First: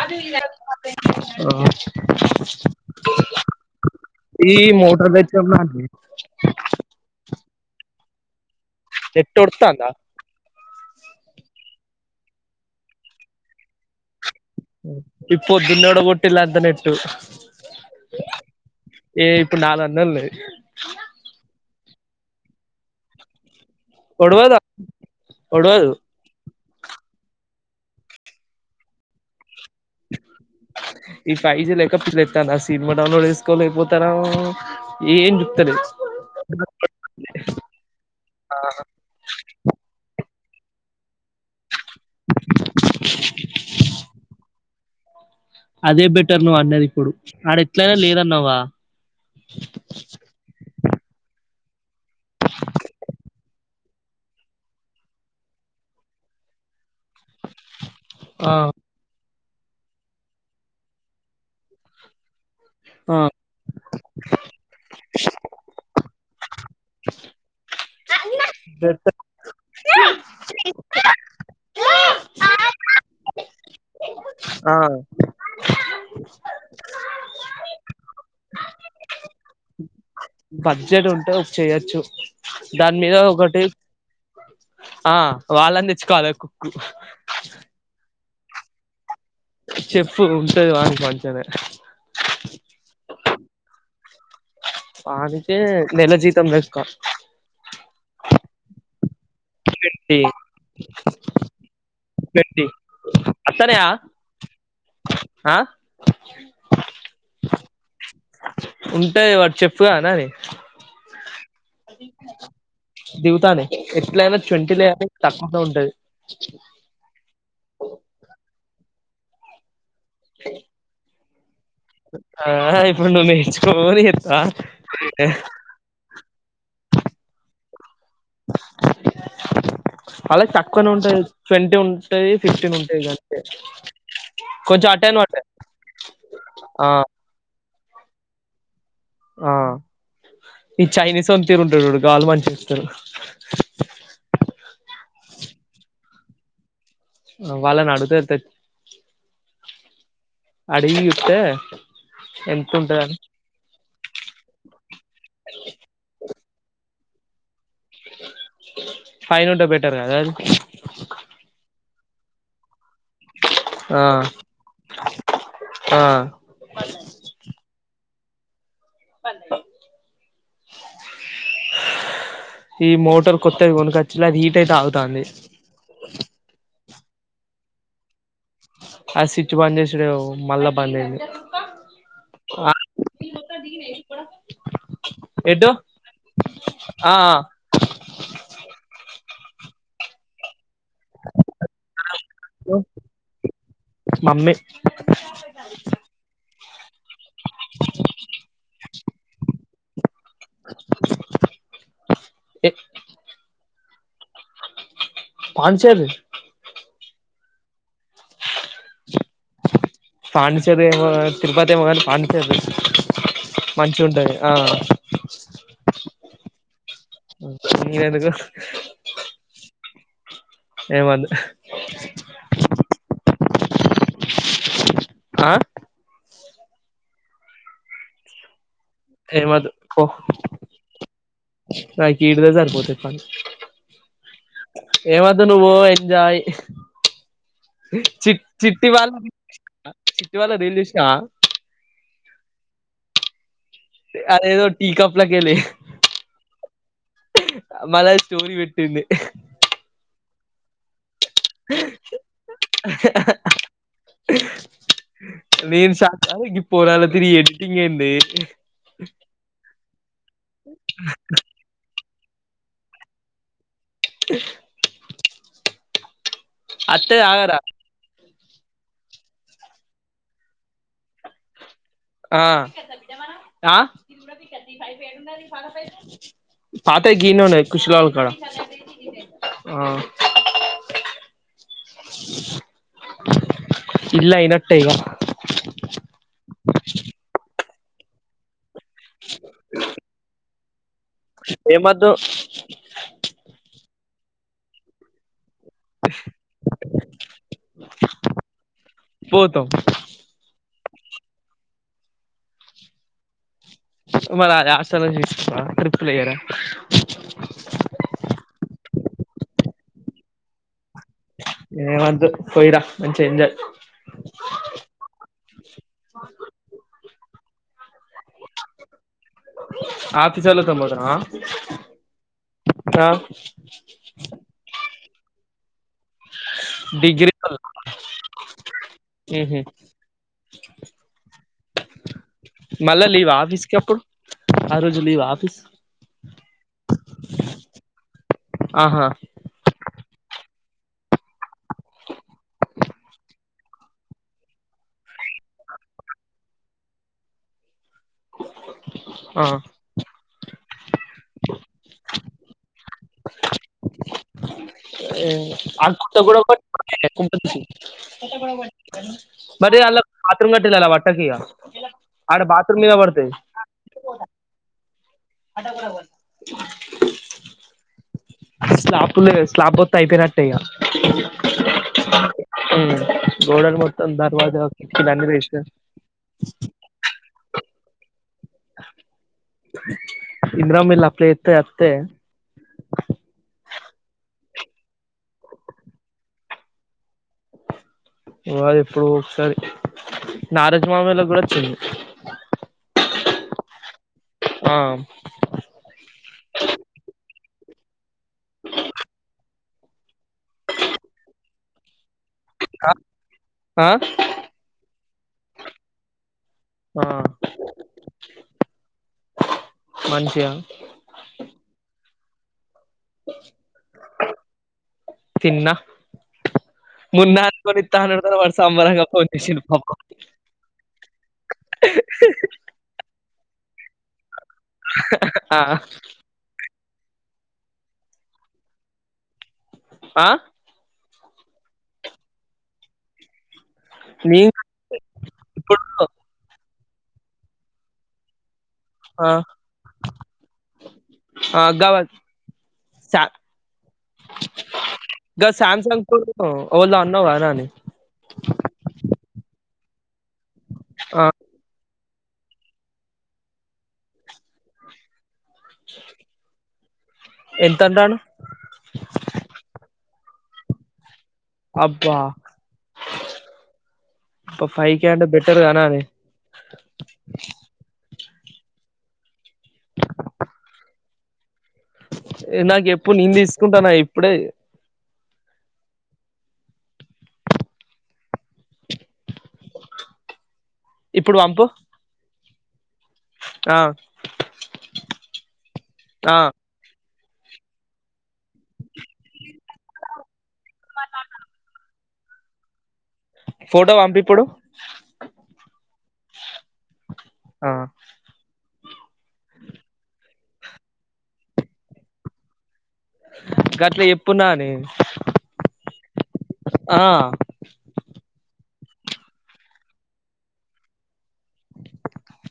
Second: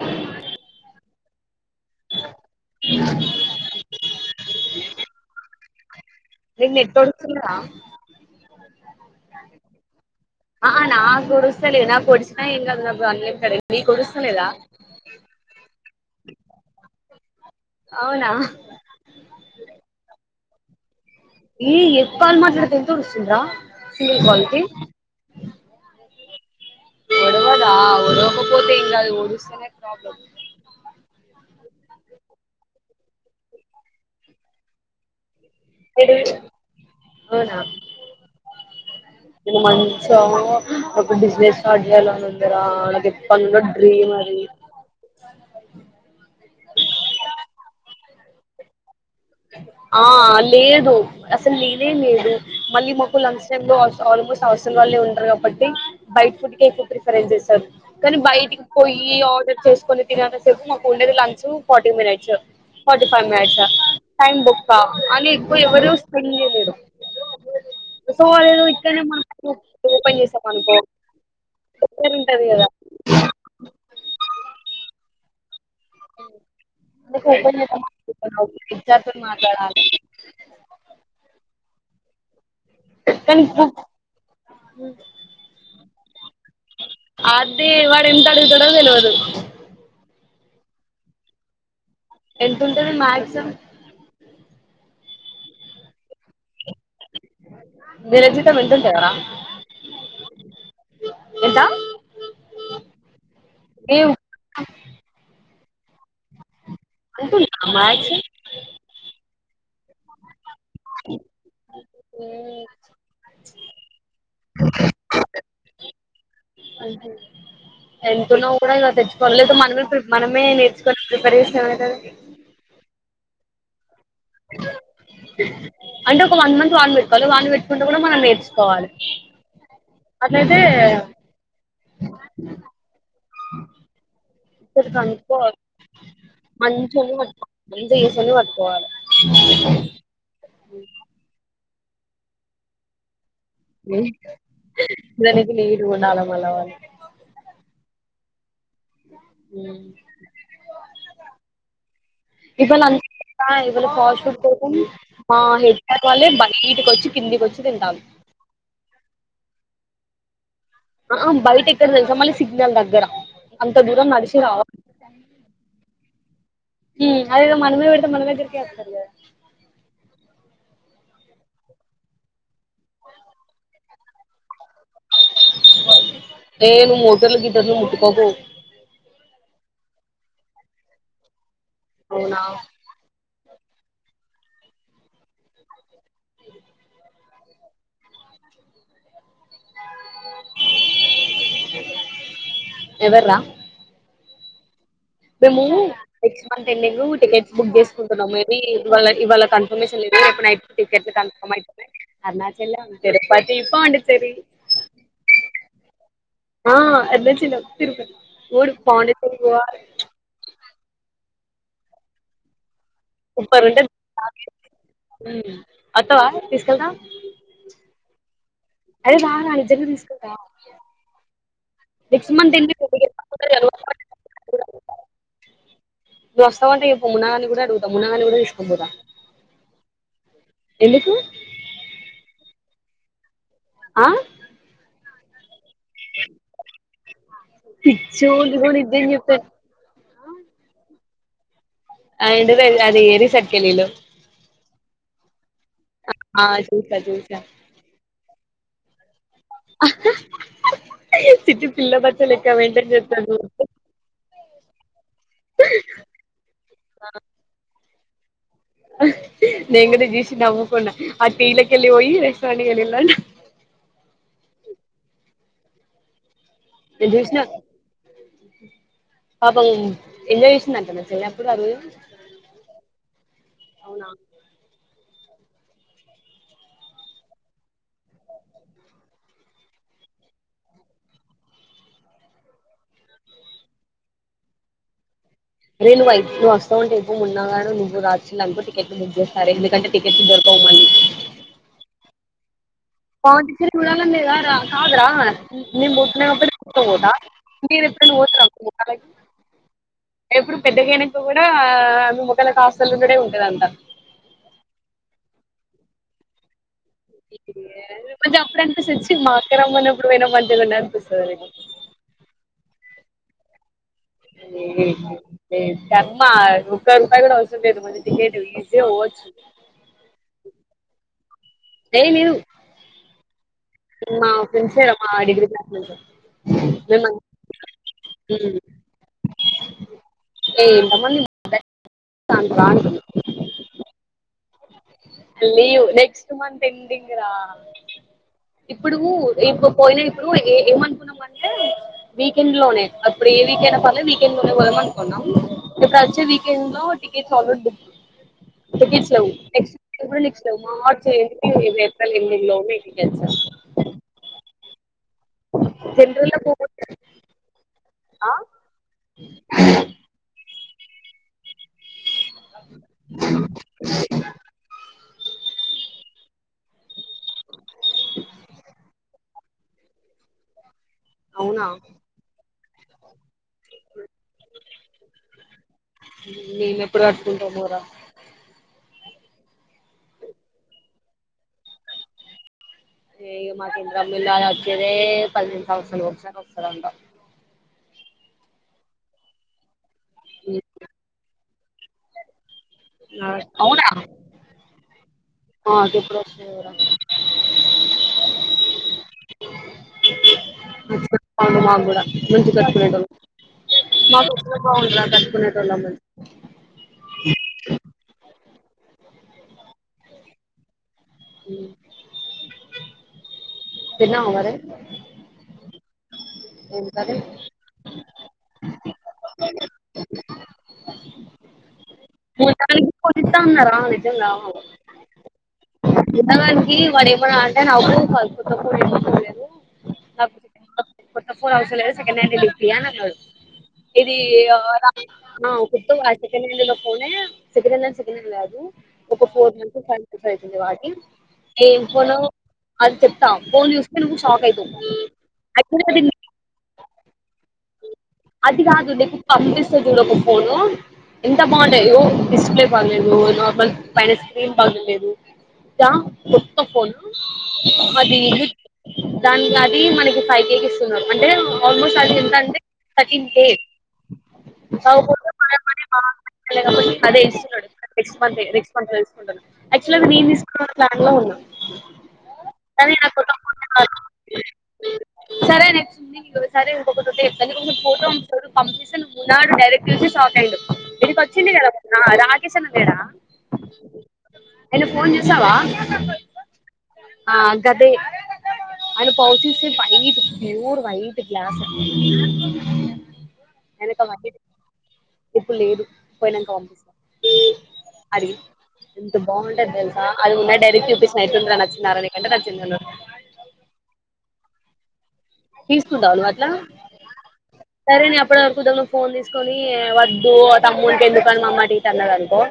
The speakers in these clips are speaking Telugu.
అది ఈ మోటర్ దచ్చన్నాడి నం నెట్తుందరా నెట్ ఒడుతాందా ఆ నా గురు సర నా ప పోడిేినాం అది నా అన్లై క మీ కు ఇప్పు దిన్నోడ కొట్టిలా అంత నెట్టు అవునా ఏ ఇప్పు నాలు అన్నలి అనా ఈ ఎక్కులు మాట్లాడతే ఎంతడు వస్తుంద్రా ఒడవదు ఒడవాదు ఒడవదా ఒడవకపోతే ఏం కాదు ఒడుస్తానే ఇ ఫయిజ లెక్క ఫీల్ అవుతాను ఆసి సినిమా డౌన్లోడ్ చేసుకోలేకపోతనాము ఏం చూత్తలేదు ఎటు పోయినవ్ అవునా మంచము ఒక బిజినెస్ స్టార్ట్ చేయ్యాల అని ఉంది కదా నాకు ఎప్పటినుండో డ్రీమ్ అది [inaudible] అదే బెటర్ నువ్వు అన్నది ఇప్పుడు ఆడ ఎట్లయినా లేదన్నావా ఆ లేదు అసలు లేనే లేదు మళ్ళీ మాకు లంచ్ టైమ్ లో హా ఆల్మోస్ట్ హాస్టల్ వాళ్ళే ఉంటారు కాబట్టి బైట్ ఫుడ్ కె ఎక్కువ ప్రిఫరెన్స్ ఇస్తారు కానీ ఆ బయటకు పోయి ఆర్డర్ చేసుకుని తినేంత సేపు మాకు ఉండేది lunch forty minutes forty five minutes time బొక్క అని ఎక్కువ ఎవరు చెయ్యలేరు సో అదేదో బెటర్ మనం ఓపెన్ చేస్తాం అనుకో రు ఉంటది కదా ఆ ఆహా అందుకే ఓపెన్ చేద్దామను సూపర్ ఓకే హెచ్ ఆర్ తోని మాట్లాడాలా బడ్జెట్ ఉంటే ఒ చెయొచ్చు దాని మీద కానీ ఒకటి ఆ వాళ్ళని చ కాలకు కు అదే వాడు ఎంత అడుగుతాడు తెలవదు చెప్పు ఉంటది వానికి మంచిగానే ఎంత ఉంటది మాక్సిమం వానికే నెల నెల జీతం లే కా [inaudible] వేరే జీతం ఎంత ఉంటదిరా డి ఎంత ఏంటి వత్తనయ్యా ఏం హా ఆహా అంటుందా మాక్స్ ఉంటది వాడుచైఫ్ పోదామా నాని దిగుతానాయి ఎట్లా ట్వంటీ లేయినా తక్కువనే ఉంటది ఎంత ఉన్న కూడా ఇగా తెచ్చుకోవాలే లేపోతే మనమే ప్రీపే మనమే నేర్చుకొని పరిస ఆ [unintelligible] నిల్చుకొని అంటే ఒక వన్ మంత్ వాళ్ళు [unintelligible] వాళ్ళు పెట్ కూడా మనం నేర్చుకోవాలి అలాగ అట్లయితే తాక్క్కవనే ఉంటాయి ట్వంటీ ఉంటాయి ఫిఫ్టీన్ ఉంటాయి ఇగ అంతే ఇక్కడికి అంత ఆ మంచి అని [unintelligible] మంచి [unintelligible] పట్టుకోవాలే ఆ ఈ చైనిీస్ ఓల్ తీరుంటాడు గాలు మంచి ఇస్తారు దనికి నీట్ గుండాల మల్ల వాళ్ళని అడుగు తే హ్మ్ అడిగి చూస్తే ఎంత [unintelligible] ఉంటదని ఈటికి వచ్చి కిందికి వచ్చి తింటాం ర్ కదా ఆది ఆమ్ బయట తెలుసా మళీ సిగ్నల్ దగ్గర అంత ఆ దూరం నడిసి రావలి ఆ ఉమ్ అదేధో మనమే పెడితే మనమే ఇక [inaudible] ఈ మోటర్ కొత్తది కొనుకొచ్చల అది హీట్ అయితే ఆగుతాంది ఏ నువ్వు మోటర్లు గీటర్లు ముట్కోకు ఆ స్విచ్ బంద్ చేసుడెమో మళ్ళా బంద్ అయింది అవునా ఆ ఏటు ఆ ఆ ఎవర్రా మమ్మి మెము ఎట్ అంత ఎందుకు ఊటికచ్ బుక్ చేసుకుంటన్నాం మే బి ఇవాళ ఇవాళ కన్ఫర్మేషన్ రేపు నైట్కి టిక్కెట టికెట్లు కన్ఫార్మ్ ఐతాయ్ ఏ అరుణాచల్ తిరుపతి పోండుచ్ సరే పాండిచ్చేరి ఆ అరుణాచలం తిరుపతి మూడూ పాండిచ్చేరి పోవా పాండిచ్చేరి ఎమో కానీ తిరుపతి ఎమో కాని పాండిచ్చేరి చూ ఉంటారన్టే ఉమ్ అథావా తీసుకెళ్తా ని ఎందుకు చెప్ అరే రా రా నిజంగ తీసుకెల్తా ఏమోద్ధు నెక్స్ట్ మంత్ ఎండింగు కి చెప్తా ఆ నువ్వోస్తా అంటె చెప్పు మున్నా గానీ కూడా అడుగుతా మున్నాగానీ కూడా తీసుకోనిబోధం ఎమోద్దు పో నాకి ఈడానే సరిప్ పోతే పని ఆ ఎమోద్దు నువ్వు పో ఎంజాయ్ పిచ్చు చి నువ్వు చిట్టివాళ నిజం చెప్తా చిట్టివాళ రిలేషన్ ఆ ఆ ఇ అది ఏరి సట్ అదేదో టి కప్పులాకెలి ఆ చూసా చూసా మళ్ళ స్టోరీ పెట్టింది [unintelligible] పిల్ల బచ్చ లెక్క మెయింటైన్ చేస్తాను నేను షాక్ అయినా పోరాగాలతోని ఎడిటింగ్ ఏది అన్ని [unintelligible] నీను చూసి నవ్వుకూన ఆ టి లాకెలి పోయి కాడిగనలడి అ [unintelligible] నేను అత్తది చూసిన ఆగార పాపం ఎంజాయ్ చేసిందంటన చెల్లి అప్పుడు ఆ రోజు ఆ అవునా పాతయి గీనే ఉన్నాయి కుష్లాలవం కాడ ఆ ఇల్లు అయినాటే ఇగ రే నువ్వయ వస్తావుంటే చెప్పు మున్నాగాడు నువ్వు రాసిరానుకో టిక్ టికెట్లు బుక్ చేస్తారు ఎందుకుంటే టికెట్లు దో దొరకవు మళ్ళీ ఎం వద్దు పవన్ పిచర్ చూడాలని లేదారా కాదురా నేను పోతున్నా కాబట్టి పోత మీరు ఎప్పుడన పోతారా అలాగే పోతాం ఎప్పుడు పెద్దగా అయినాక కూడా ఆ మిమొఖంలకు హాస్టల్ ఉండుడే ఉంటది అంతా మరి హాస్టల్ నుండి ట్రిప్ లు వేయరా కొంచెం అప్పుడు అనిపిస్తుంది మా అక్క రామానపుడు పోయిన మంచిగావుండు అన్ని ఎం వద్దు పోయిరా చెజ [unintelligible] ఎ ధర్మ ఒకరుపాయ కూడా అవస టికెట్ టికెట్ ఈజీగా పోవచ్చు ఆఫీస్ వెళతాన్ని పోతున్నావా కా సినిమా ఫ్రెండ్స్ మా డిగ్రీ క్లాస్మెంట్స్ మీము అంద డిగ్రీ వోళ్ళు ఉహు ఉ ఉ సంబందింట మళ్ళ వ ఆఫీస్కిప్పుడు ఆ రోజు లీవ్ ఆఫీస్ సుమంతంతందిడింగరా ఇప్పుడు ఆహా ఇంకో పోయినా ఇప్పుడు ఏ ఏమనుకున్నాం అంటే వీకెండ్ లోనే అప్పుడు ఏ వీకెండ్ అ ప వీకెండ్ లోనేదం అనుకున్నాం ఇప్పుడు వచ్చే వీకెండ్ లో టికెట్స్ ఆల్రెడీ బుక్ వీకెండ్సలో ఆ ఎక్స్క్స్ట్ మ ఎ లో కెస ఆ అ తగ బర లో పోతే ఆ అ మతంగ వాట్టకి అ బాథరుూమ్ మీ దబడుతే అటా బరాబర స్లాపులు స్లాబ్ వా అయిపోయినట్టేయ అవునా ఉమ్ గోడక్ మొత్తం దర్వాజకి దాన్ని దిష్ణర్ మేము ఎప్పుడు కట్టుకుంటామోరా ఇందిరమ్మ ఇల్లు అప్లయ్ ఎత్త అత్తె ఏ మాకి ఇందిరమ్మ ఇళ్లలు వచ్చేదే పదిహేను సంవత్సరాల ఒకసారి వస్తందంట వా ఎప్పుడో ఒకసారి నారాజా మమ్మయ్యోలగూడ చె నా అవున ఆ [unintelligible] మాగుడా మంచి కట్ప ఆ మాకుాగు కోనేతోల్లం మేము ఆ మంచిగా అ తన్న ఉవర మున్న అనుకని ఇత్తనన్నాడు వా సాంబారంగా ఫోన్ జేసిండు పాపం ఇస్తాడరా నిజంగా ఆ కి వాడు ఏమన్నా అంటే నాకు క కూడాలేదు ఆ అప్పుది కొత్త ఫోన్ అవసరం లేదు సెకండ్హ్యాండిల్ ఇప్పి అని అన్నాడు ఇది నేను అర ఆ ఓ ఇప్పుడు కొత్త కాదు సెకండ్ హ్యాండిల్లో ఫోనే సెకండ్ హ్యాండ్ల్ సెకండ్హాండల్ తేవద్దు ఒక ఆ ఫోర్ మంత్స్ ఫైవెస్ అవుతుంది వాటి ఆ నేం గా ఫోను అది సా చెప్తా ఫోన్ చూస్తే నుకు షాక్ అవుతావ్ ఇ శమ్సంగ్ కు వాళ్ళు అన్నావు కానా అని పంపిస్త జూడకు పోను ఆ ఎంత బాగుంటాయో డిస్ప్లే బాలేదు నార్మల్ పైన స్క్రీన్ బాగలేదు చ కొత్త ఫోను ఎంత అంటాండు అది దానికినికి అది మనకి ఫైకి ఎక్కిస్తునార్ అంటే ఆల్మోస్ట్ అది అబ్బా ఎంతంటే థర్టీన్ కే ఫైవ్ కే అంటే బెటర్ కదా నాని కాబట్టి అదే ఇ మంది రిస్పాండ్ తెలుసుకుంటును అక్టువల్గా నేను తెకుందాం అనుకున్ చరలో ఉన్న నాకు ఎప్పుడు నేను ఫోన్ తీసుకుంటాను ఇప్పుడే కావాలి సరే నక్ంది నక ఒకకసారి ఇంకొకటి చెప్ ఫోటో పంపిస్తే నువ్వున్నాడు డైరెక్ట్ చూసి సాక అండ్ ఇడికి ఇప్పుడు వచ్చింది పంపు కదా రాత్ర సన్ బేడ ఆ ఎలా ఫోన్ చే వసవా ఆ ఆ గదే అ pouches pure white glass photo వెనుక మ పంపి ఇప్పుడు ఇప్పుడు లేదు పోయినాకు వంపి ఆ ఎంత బాగుంటది తెలుస అది ఉన్నా డైరక్ చూపి స్తుంద్రచ్చ ఇరది గంట రాచ్చిందల ఇంక అట్లా ఎప్పున్నా న తీస్తుదాలు సరే ఇప్పటివరకు ఉదమం ఫోన్ తీసుకొని వద్దు ఆ తమ్ములకి ఎందుకు మామా టీట అన్నారు అనుకో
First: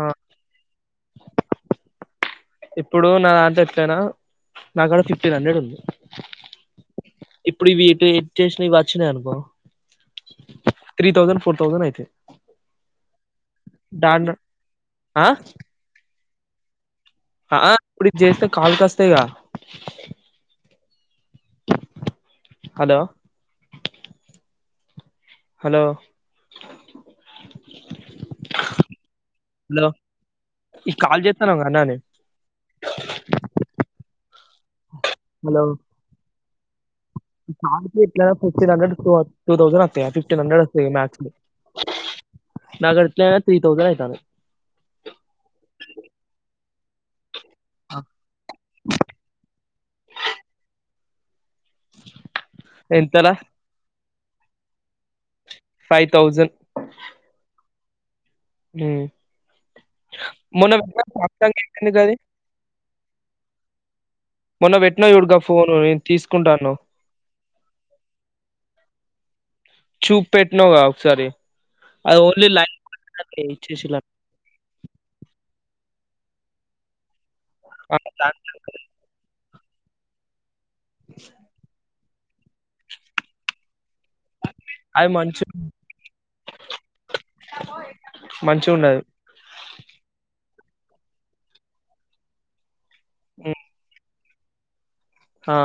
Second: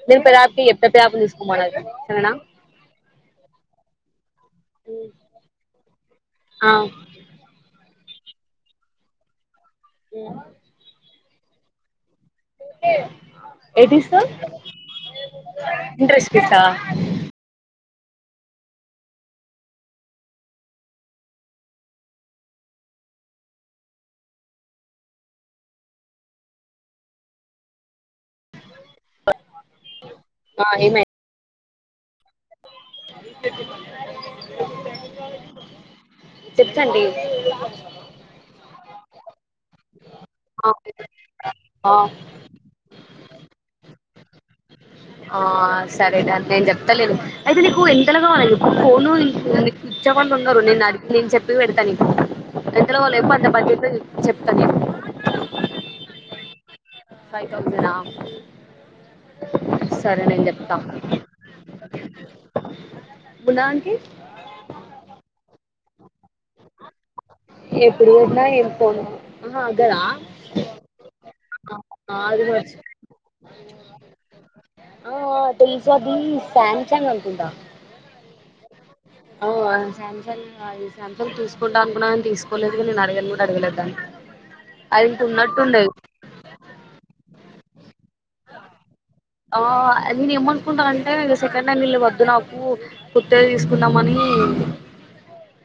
ఆ మీరు పిదార్కి ఎప్పుడు బ్యాప్ తీసుకుకోమ సరేనా ఇప్పుడు నా అంట ఎప్పనా నాకుడ ఫిఫ్టీన్ హండ్రెడ్ ఉంది ఆ ఇటు ఇష పచ్చిన ఎనుకు ఏ త్ర తౌజడ్ ఫోర్ తౌజడ్ అయితది ఏట్స్ దాంట్లో ఆ ఇంట్రెస్ట్ సా ఆ ఇప్పుడు చేస్తే కాలుకిస్తేగా హలో హలో హలో ఆ ఈ ఏమైంది కాల్జ ఎతున్నారుర అన్నానే హలో చెప్పు ఫఫటీన్ హండ్రె టూ తౌసాండ్ [inaudible] ఆ హండ్రెడ్ వస్తాయి మాక్సిమం ఆ న త్రీ తథౌసండ్ అయితాది ఆ సరే అ నేను చెప్తాలే అయితే నీకు ఎంతలా కావాలండి ఇప్పుడు ఫోన్ స్విచ్ అవ్వళకున్నారు నేను నాకి నేను చెప్ప పెడతా నీకు ఎంతలో కావాలో ఎంతలా చెప్పు అంత బడ్జెట్ చెప్తా నేను ఫైవ్ థౌజండ్ ఫైవ్ తౌసండ్ ఆ మన చెప్తా ఎందుకది మున్నా ఆంటీ మన పెట్న చూడు క ఫోన్ తీసు ఎప్పుడన్నా ఏ పోను చూప పెట్న ఒకసారి అది ఓన్లీ మ లైన్ కొట్టడానికే ఇచ్చేసిల్లంట పజది స సామ్సంగ్ అనుంట ఆ [inaudible] ఓ శామ్సంగ్ ఈ శామ్సంగ్ తీసుకుంటా అనుకున్నా తీసుకోలేదుగా నేను అడిగను కూడా అడగలేద్దాన్ని అది తున్నట్ండ మంచిగా ఉండదు ఆ అది ఏమను కుంటా అంటే సెకండ్ హ్యాండిల్ వద్దు నాకు కొత్తది ఉమ్, తీసుకున్నామని కోదుకు ఆ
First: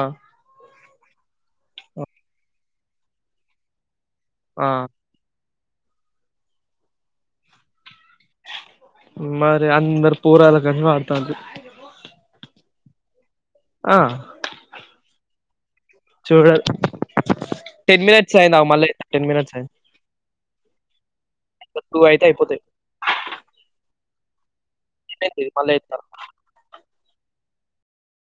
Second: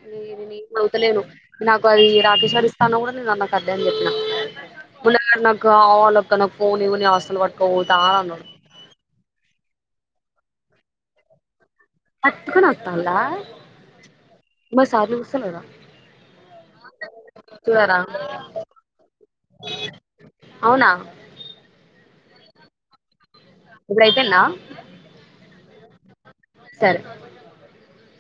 అవుతలేను నాకు అది రాకేశ్వరి ఇస్తా అన కూడా నేను నాకు అదే అని చెప్పిన ఆ ఉన్నన్న కావాలి అక్క నా ఫోన్ ఇవ్వు అసలు పట్ కో మరి అందరు పూరాల కంజ్ వాడుతంది అత్క్ నోత్తన్ లా మసలు సలుదా చూడలీ టెన్ మినిట్స్ అయినా మళ్ళీ టెన్ మినిట్స్ అవునా టూ అయితే అయిపోతాయి ఇప్పుడు అయిపోయిందా అయిపోయింది మళ్ళ [unintelligible] సరే